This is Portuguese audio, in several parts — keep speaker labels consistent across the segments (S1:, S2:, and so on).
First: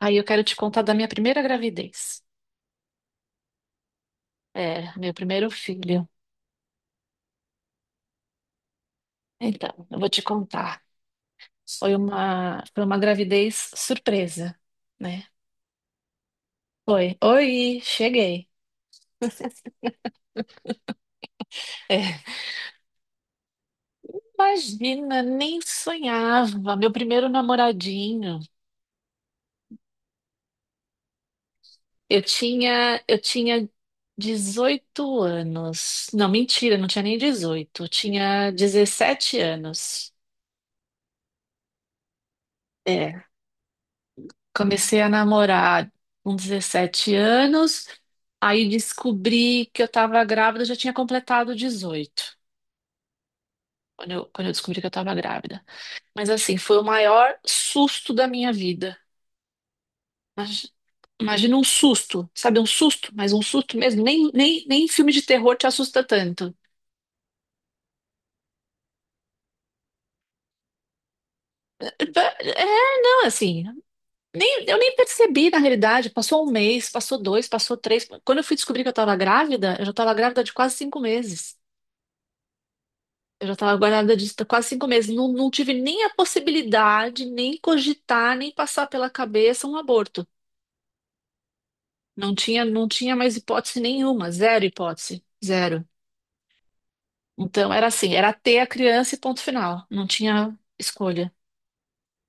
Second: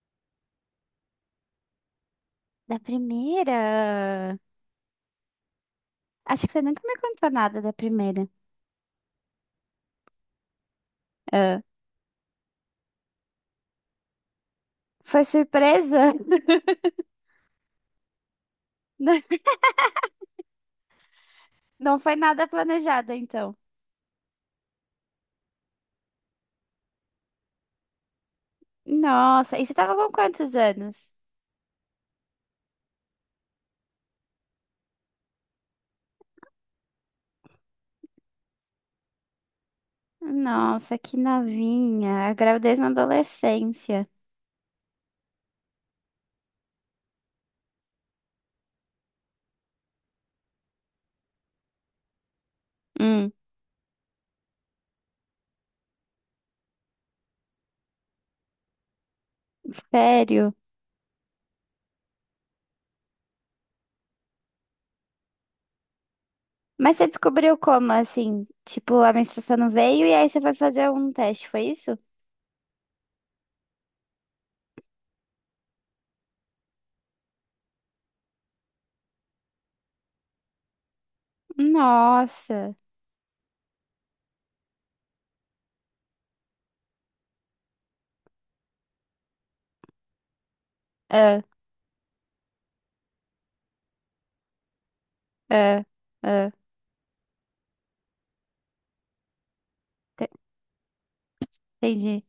S1: Aí eu quero te contar da minha primeira gravidez.
S2: Da primeira?
S1: É, meu primeiro filho.
S2: Acho que você nunca me contou nada da primeira.
S1: Então, eu vou te contar.
S2: Ah,
S1: Foi uma gravidez surpresa,
S2: foi
S1: né?
S2: surpresa?
S1: Foi. Oi, cheguei.
S2: Não, não foi
S1: É,
S2: nada planejado, então.
S1: imagina, nem sonhava. Meu primeiro namoradinho.
S2: Nossa, e você tava com quantos anos?
S1: Eu tinha 18 anos. Não, mentira, não tinha nem 18. Eu tinha 17 anos.
S2: Nossa, que novinha. A gravidez na
S1: É.
S2: adolescência.
S1: Comecei a namorar com 17 anos. Aí descobri que eu estava grávida, eu já tinha completado 18,
S2: Hum,
S1: quando eu descobri que eu estava grávida. Mas assim, foi o maior susto da minha vida.
S2: sério?
S1: Imag- Imagina um susto, sabe? Um susto, mas um susto mesmo. Nem filme de terror te assusta tanto.
S2: Mas você descobriu como, assim? Tipo, a menstruação não veio e aí você foi fazer um teste, foi isso?
S1: É, assim, nem, eu nem percebi na realidade. Passou um mês, passou dois, passou três. Quando eu fui descobrir que eu estava grávida, eu já estava grávida de quase cinco meses.
S2: Nossa.
S1: Eu já estava guardada disso há quase cinco meses. Não tive nem a possibilidade, nem cogitar, nem passar pela cabeça um aborto.
S2: Ah,
S1: Não tinha mais hipótese nenhuma, zero hipótese,
S2: ah,
S1: zero.
S2: ah.
S1: Então era assim, era ter a criança e ponto final. Não
S2: Te-
S1: tinha escolha.
S2: Entendi.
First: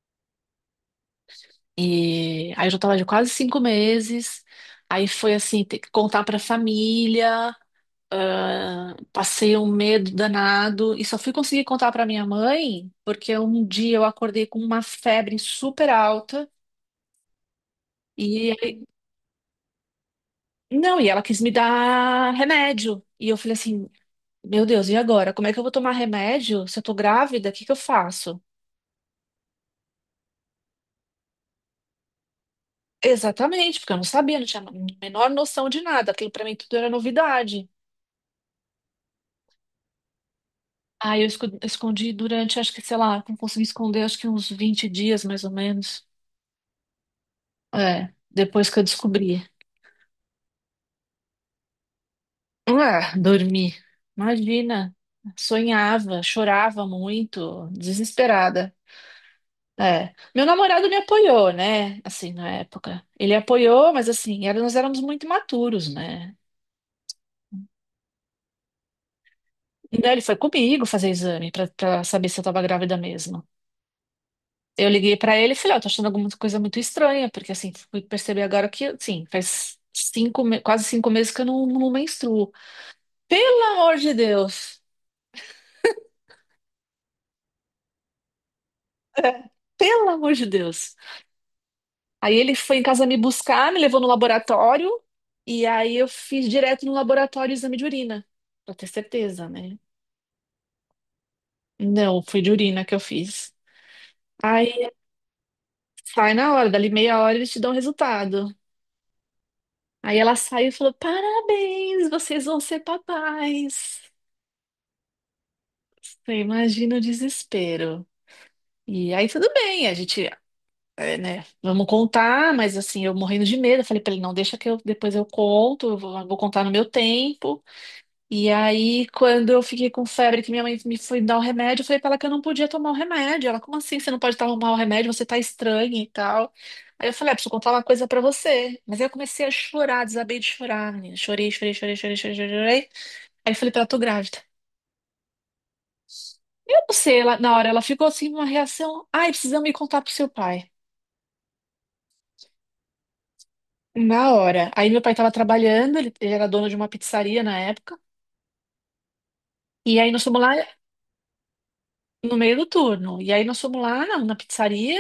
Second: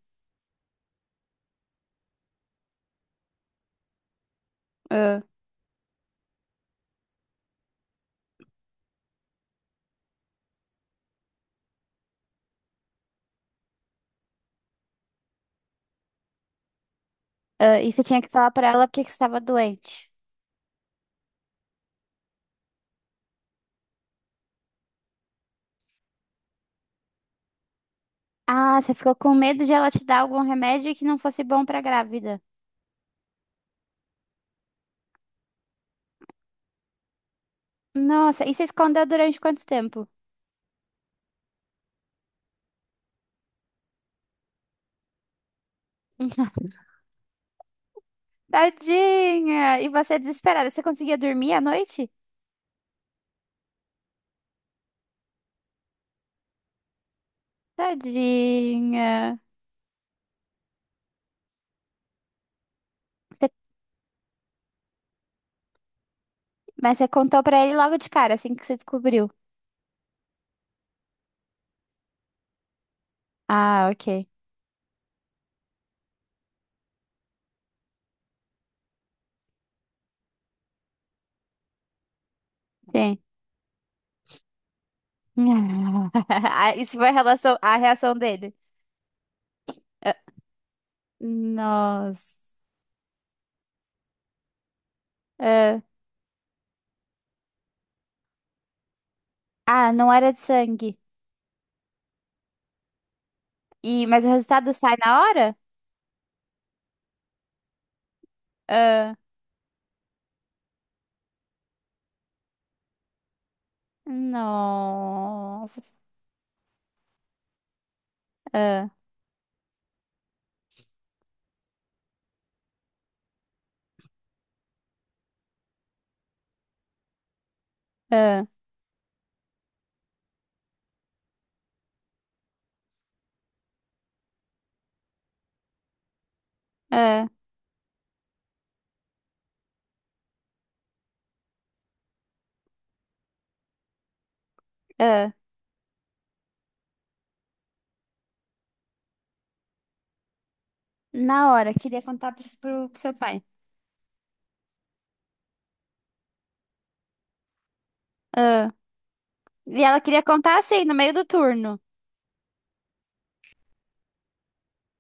S1: E aí eu já estava de quase cinco meses. Aí
S2: Ah,
S1: foi assim, ter que contar para a família. Passei um medo danado e só fui conseguir contar para minha mãe porque um dia eu acordei com uma febre super alta.
S2: ah. E você tinha que falar pra ela
S1: E
S2: porque que você tava doente.
S1: Não, e ela quis me dar remédio. E eu falei assim: Meu Deus, e agora? Como é que eu vou tomar remédio se eu tô grávida? O que que eu faço?
S2: Ah, você ficou com medo de ela te dar algum remédio que não fosse bom pra grávida.
S1: Exatamente, porque eu não sabia, não tinha a menor noção de nada. Aquilo pra mim tudo era novidade.
S2: Nossa, e você escondeu durante quanto tempo?
S1: Aí eu escondi durante, acho que, sei lá, não consegui esconder, acho que uns vinte dias mais ou menos. É, depois que eu descobri.
S2: Tadinha! E você desesperada, você conseguia dormir à noite?
S1: Ah, dormi. Imagina. Sonhava, chorava muito, desesperada.
S2: Tadinha.
S1: É. Meu namorado me apoiou, né? Assim, na época. Ele
S2: Você-
S1: apoiou, mas assim, era- nós éramos muito imaturos, né?
S2: Mas você contou pra ele logo de cara, assim que você descobriu.
S1: Então ele foi comigo fazer exame pra saber se eu tava grávida mesmo.
S2: Ah, ok.
S1: Eu liguei pra ele e falei, ó, tô achando alguma coisa muito estranha, porque assim, fui perceber agora que, assim, faz cinco, quase cinco meses que eu não menstruo.
S2: Sim.
S1: Pelo amor de Deus!
S2: Ah, isso foi a relação, a reação dele.
S1: É, Pelo
S2: Ah,
S1: amor de Deus! Aí
S2: nossa.
S1: ele foi em casa me buscar, me levou no laboratório, e
S2: Ah,
S1: aí eu fiz direto no laboratório o exame de urina, pra ter certeza, né?
S2: ah, não era de sangue.
S1: Não, foi de urina que eu fiz.
S2: E, mas o resultado
S1: Aí
S2: sai na hora?
S1: sai na hora, dali meia hora eles te dão o resultado.
S2: Ah,
S1: Aí ela saiu e falou: Parabéns, vocês vão ser papais.
S2: nossa.
S1: Você imagina o desespero.
S2: Ah,
S1: E aí tudo bem, a gente, é, né, vamos contar, mas assim, eu morrendo de medo. Eu falei pra ele: Não, deixa que eu depois eu conto, eu vou contar no meu tempo.
S2: ah,
S1: E aí, quando eu fiquei com febre, que minha mãe me foi dar o remédio, eu falei pra ela que eu não podia tomar o remédio. Ela, como assim? Você não pode tomar o remédio, você tá estranha e tal. Aí eu
S2: ah,
S1: falei, ah, preciso contar uma coisa pra você. Mas aí eu comecei a chorar, desabei de chorar, menina. Chorei, chorei, chorei, chorei, chorei, chorei, chorei. Aí eu falei pra ela, tô grávida.
S2: ah.
S1: Eu não sei, ela, na hora ela ficou assim, uma reação. Ai, precisamos me contar pro seu pai.
S2: Na hora, queria contar pro, pro seu pai.
S1: Na hora. Aí meu pai tava trabalhando, ele era dono de uma pizzaria na época.
S2: Ah. E
S1: E
S2: ela
S1: aí
S2: queria
S1: nós fomos lá
S2: contar assim, no meio do turno.
S1: no meio do turno. E aí nós fomos lá na pizzaria.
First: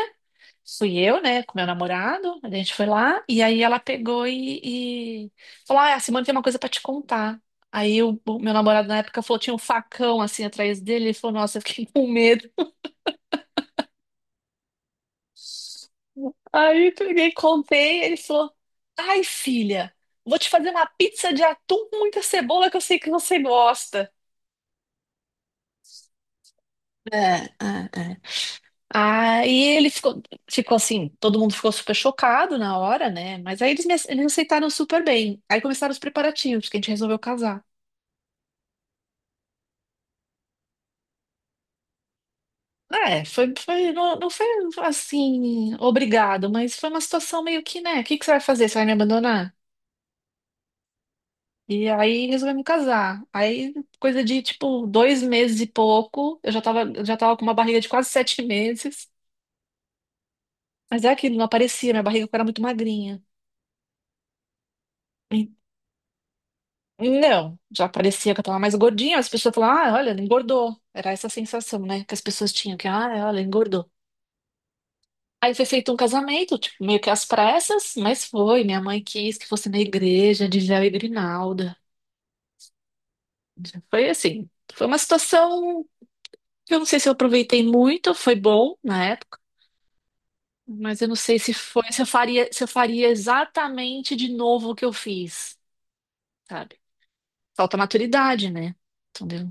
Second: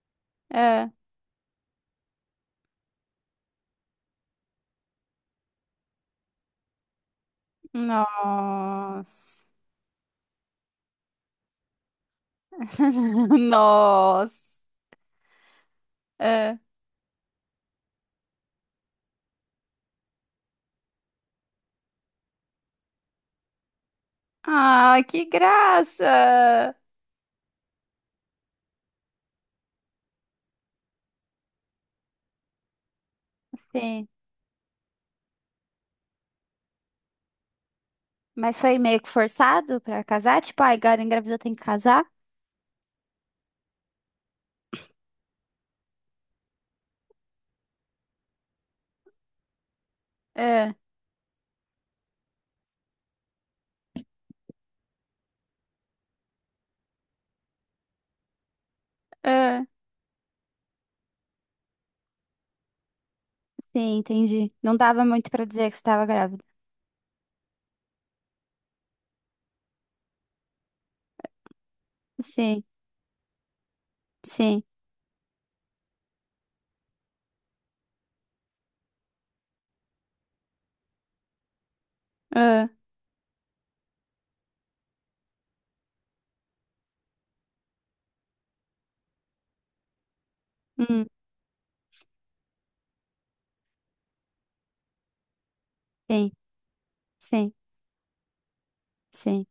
S2: Ah.
S1: Fui eu, né, com meu namorado, a gente foi lá, e aí ela pegou e falou, ah, a Simone tem uma coisa pra te contar. Aí o meu namorado na época falou,
S2: Nossa.
S1: tinha um facão assim atrás dele, ele falou, nossa, eu fiquei com medo.
S2: Nossa. Ah,
S1: Aí eu peguei, e contei, ele falou, ai, filha, vou te fazer uma pizza de atum com muita cebola que eu sei que você gosta.
S2: ah, que graça.
S1: É, é, é. Aí ele ficou assim, todo mundo ficou super chocado na hora, né? Mas aí eles, me,
S2: Sim.
S1: eles aceitaram super bem. Aí começaram os preparativos, que a gente resolveu casar.
S2: Mas foi meio que forçado pra casar? Tipo, ai, agora engravidou, tem que casar?
S1: Ah, é, foi, não foi assim, obrigado, mas foi uma situação meio que, né? O que que você vai fazer? Você vai me abandonar?
S2: Ah,
S1: E aí resolvemos casar. Aí, coisa de tipo dois meses e pouco, eu já tava com uma barriga de quase sete meses.
S2: ah.
S1: Mas é aquilo, não aparecia, minha barriga era muito magrinha.
S2: Sim, entendi. Não dava muito pra dizer que você estava grávida.
S1: Não, já parecia que eu tava mais gordinha. As pessoas falavam, ah, olha, ela engordou. Era essa a sensação, né, que as pessoas
S2: Sim,
S1: tinham, que, ah, olha, engordou.
S2: sim.
S1: Aí foi feito um casamento, tipo, meio que às pressas, mas foi. Minha mãe quis que fosse na igreja, de véu e grinalda.
S2: Ah,
S1: Foi assim, foi uma situação que eu não sei se eu aproveitei muito, foi bom na época, mas
S2: hum,
S1: eu não sei se foi, se eu faria exatamente de novo o que eu fiz,
S2: sim,
S1: sabe?
S2: sim,
S1: Falta maturidade, né?
S2: sim.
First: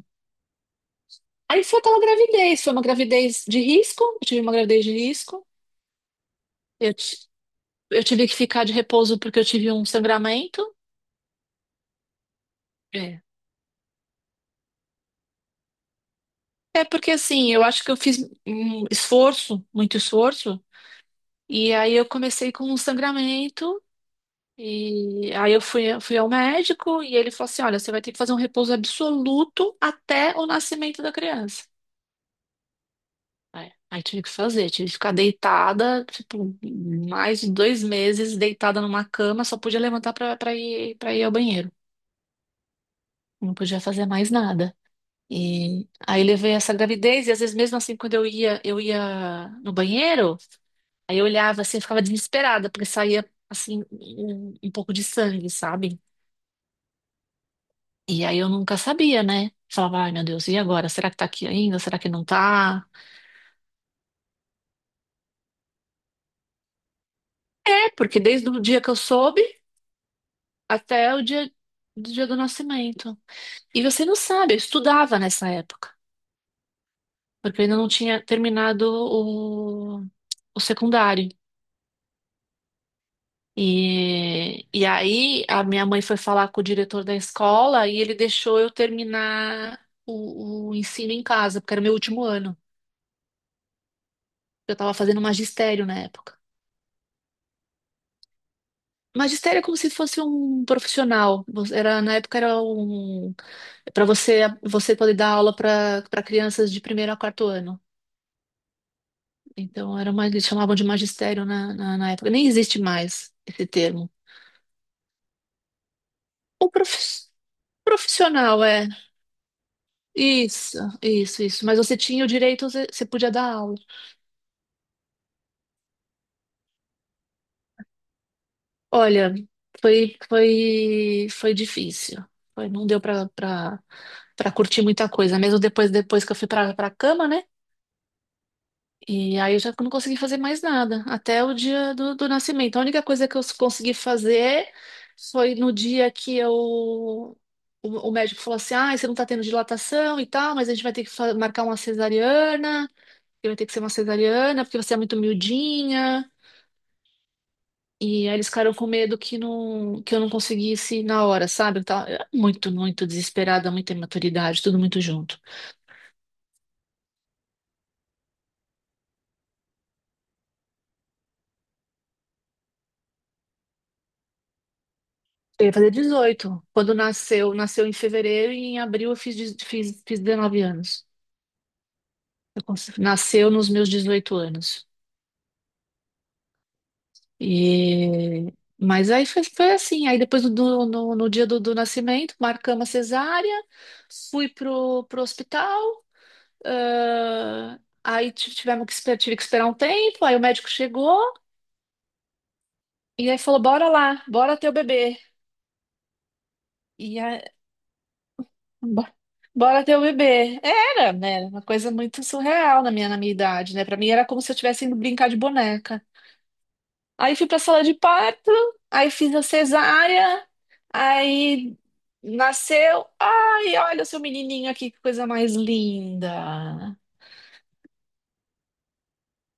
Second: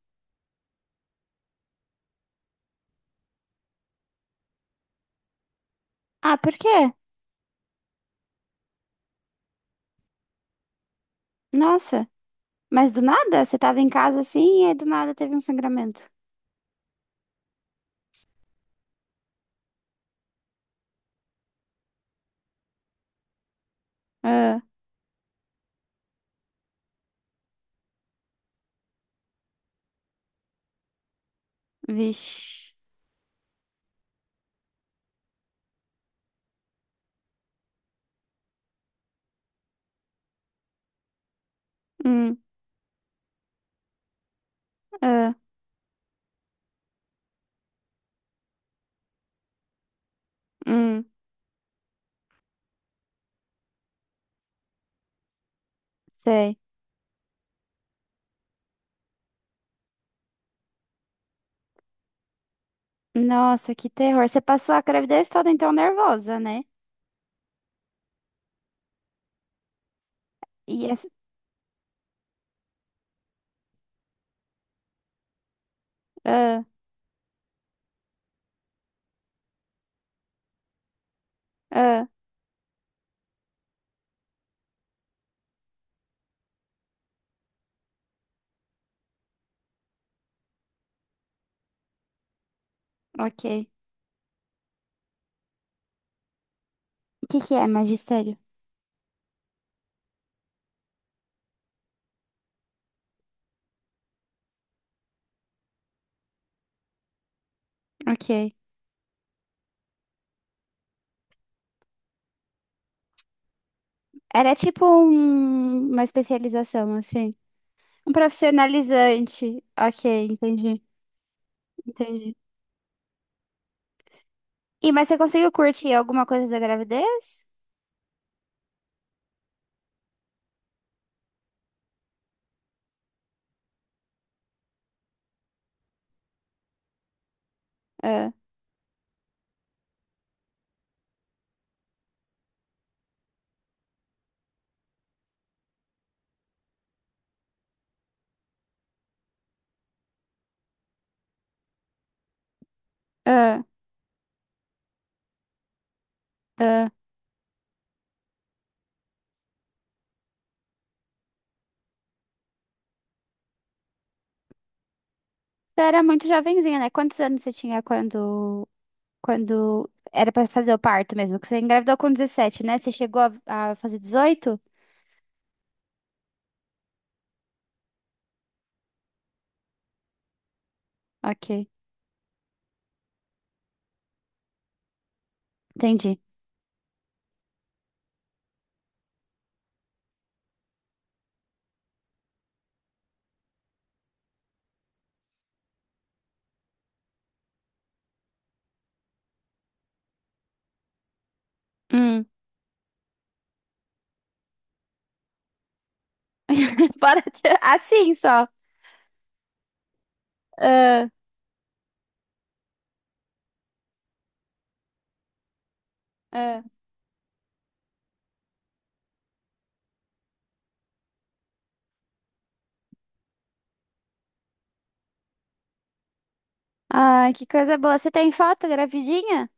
S1: Aí foi aquela gravidez, foi uma gravidez de risco, eu tive uma gravidez de risco.
S2: Ah, por quê?
S1: Eu, ti- eu tive que ficar de repouso porque eu tive um sangramento.
S2: Nossa, mas do
S1: É.
S2: nada? Você tava em casa assim e aí do nada teve um sangramento.
S1: É porque assim, eu acho que eu fiz um esforço, muito esforço, e aí eu comecei com um sangramento,
S2: Ah,
S1: e aí eu fui ao médico e ele falou assim: olha, você vai ter que fazer um repouso absoluto até o nascimento da criança.
S2: vixe.
S1: É. Aí tive que fazer, tive que ficar deitada, tipo, mais de dois meses deitada numa cama, só podia levantar pra ir ao banheiro.
S2: Hum,
S1: Não podia fazer mais nada.
S2: ah,
S1: E aí levei essa gravidez, e às vezes mesmo assim, quando eu ia no banheiro,
S2: hum,
S1: aí eu olhava assim, eu ficava desesperada, porque saía assim, um pouco de sangue, sabe?
S2: sei.
S1: E aí eu nunca sabia, né? Falava, ai meu Deus, e agora? Será que tá aqui ainda? Será que não tá?
S2: Nossa, que terror. Você passou a gravidez toda então nervosa, né?
S1: É, porque desde o dia que eu soube
S2: E essa...
S1: até o dia do nascimento. E você não sabe, eu estudava nessa época,
S2: Ah,
S1: porque eu ainda não tinha terminado o secundário.
S2: ah,
S1: E aí a minha mãe foi falar com o diretor da escola e ele deixou eu terminar o ensino em casa, porque era o meu último ano.
S2: ok.
S1: Eu estava fazendo magistério na época.
S2: O que que é magistério?
S1: Magistério é como se fosse um profissional. Era, na época era um para você poder dar aula para crianças de primeiro a quarto ano.
S2: Ok.
S1: Então, era uma, eles chamavam de magistério na época. Nem existe mais esse termo.
S2: Era tipo uma
S1: O
S2: especialização,
S1: profi-
S2: assim. Um
S1: Profissional, é.
S2: profissionalizante. Ok,
S1: Isso,
S2: entendi,
S1: isso, isso. Mas você tinha o
S2: entendi.
S1: direito, você podia dar aula.
S2: E mas você conseguiu curtir alguma coisa da gravidez?
S1: Olha, foi difícil. Foi, não deu para curtir muita coisa. Mesmo depois que eu fui para a cama, né?
S2: Ah,
S1: E aí eu já não consegui fazer mais nada, até o dia do nascimento. A única coisa que eu consegui fazer foi no dia que eu, o médico falou assim: ah, você não tá tendo dilatação e tal, mas a gente vai ter que marcar uma cesariana, que vai
S2: ah,
S1: ter que ser uma cesariana, porque você é muito miudinha.
S2: ah.
S1: E aí eles ficaram com medo que, não, que eu não conseguisse na hora, sabe? Eu era muito, muito desesperada, muita imaturidade, tudo muito junto.
S2: Você era muito jovenzinha, né? Quantos anos você tinha quando era pra fazer o parto mesmo? Que você engravidou com 17, né? Você chegou a fazer 18?
S1: Eu ia fazer 18 quando nasceu, nasceu em fevereiro e em abril eu fiz 19 anos.
S2: Ok,
S1: Nasceu nos meus 18 anos.
S2: entendi.
S1: E... Mas aí foi, foi assim. Aí depois no dia do nascimento, marcamos a cesárea, fui pro hospital. Aí tivemos que, tive que esperar um tempo. Aí o médico chegou
S2: Hum.
S1: e aí falou: Bora lá, bora ter o bebê. e a-
S2: Assim só.
S1: Bo- Bora ter o bebê.
S2: Ah,
S1: Era, né? Era uma coisa muito surreal na na minha idade, né? Pra mim era como se eu estivesse indo brincar de boneca.
S2: ah.
S1: Aí fui pra sala de parto, aí fiz a cesárea, aí nasceu. Ai, olha o seu menininho aqui, que coisa mais linda.
S2: Ai, que coisa boa. Você tem foto gravidinha?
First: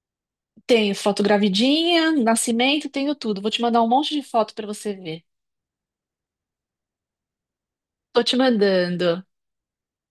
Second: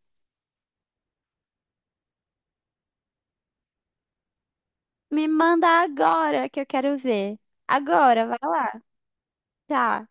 S1: Tenho foto gravidinha, nascimento, tenho tudo. Vou te mandar um monte de foto pra você ver.
S2: Me manda agora que eu quero ver.
S1: Tô
S2: Agora,
S1: te
S2: vai lá.
S1: mandando.
S2: Tá.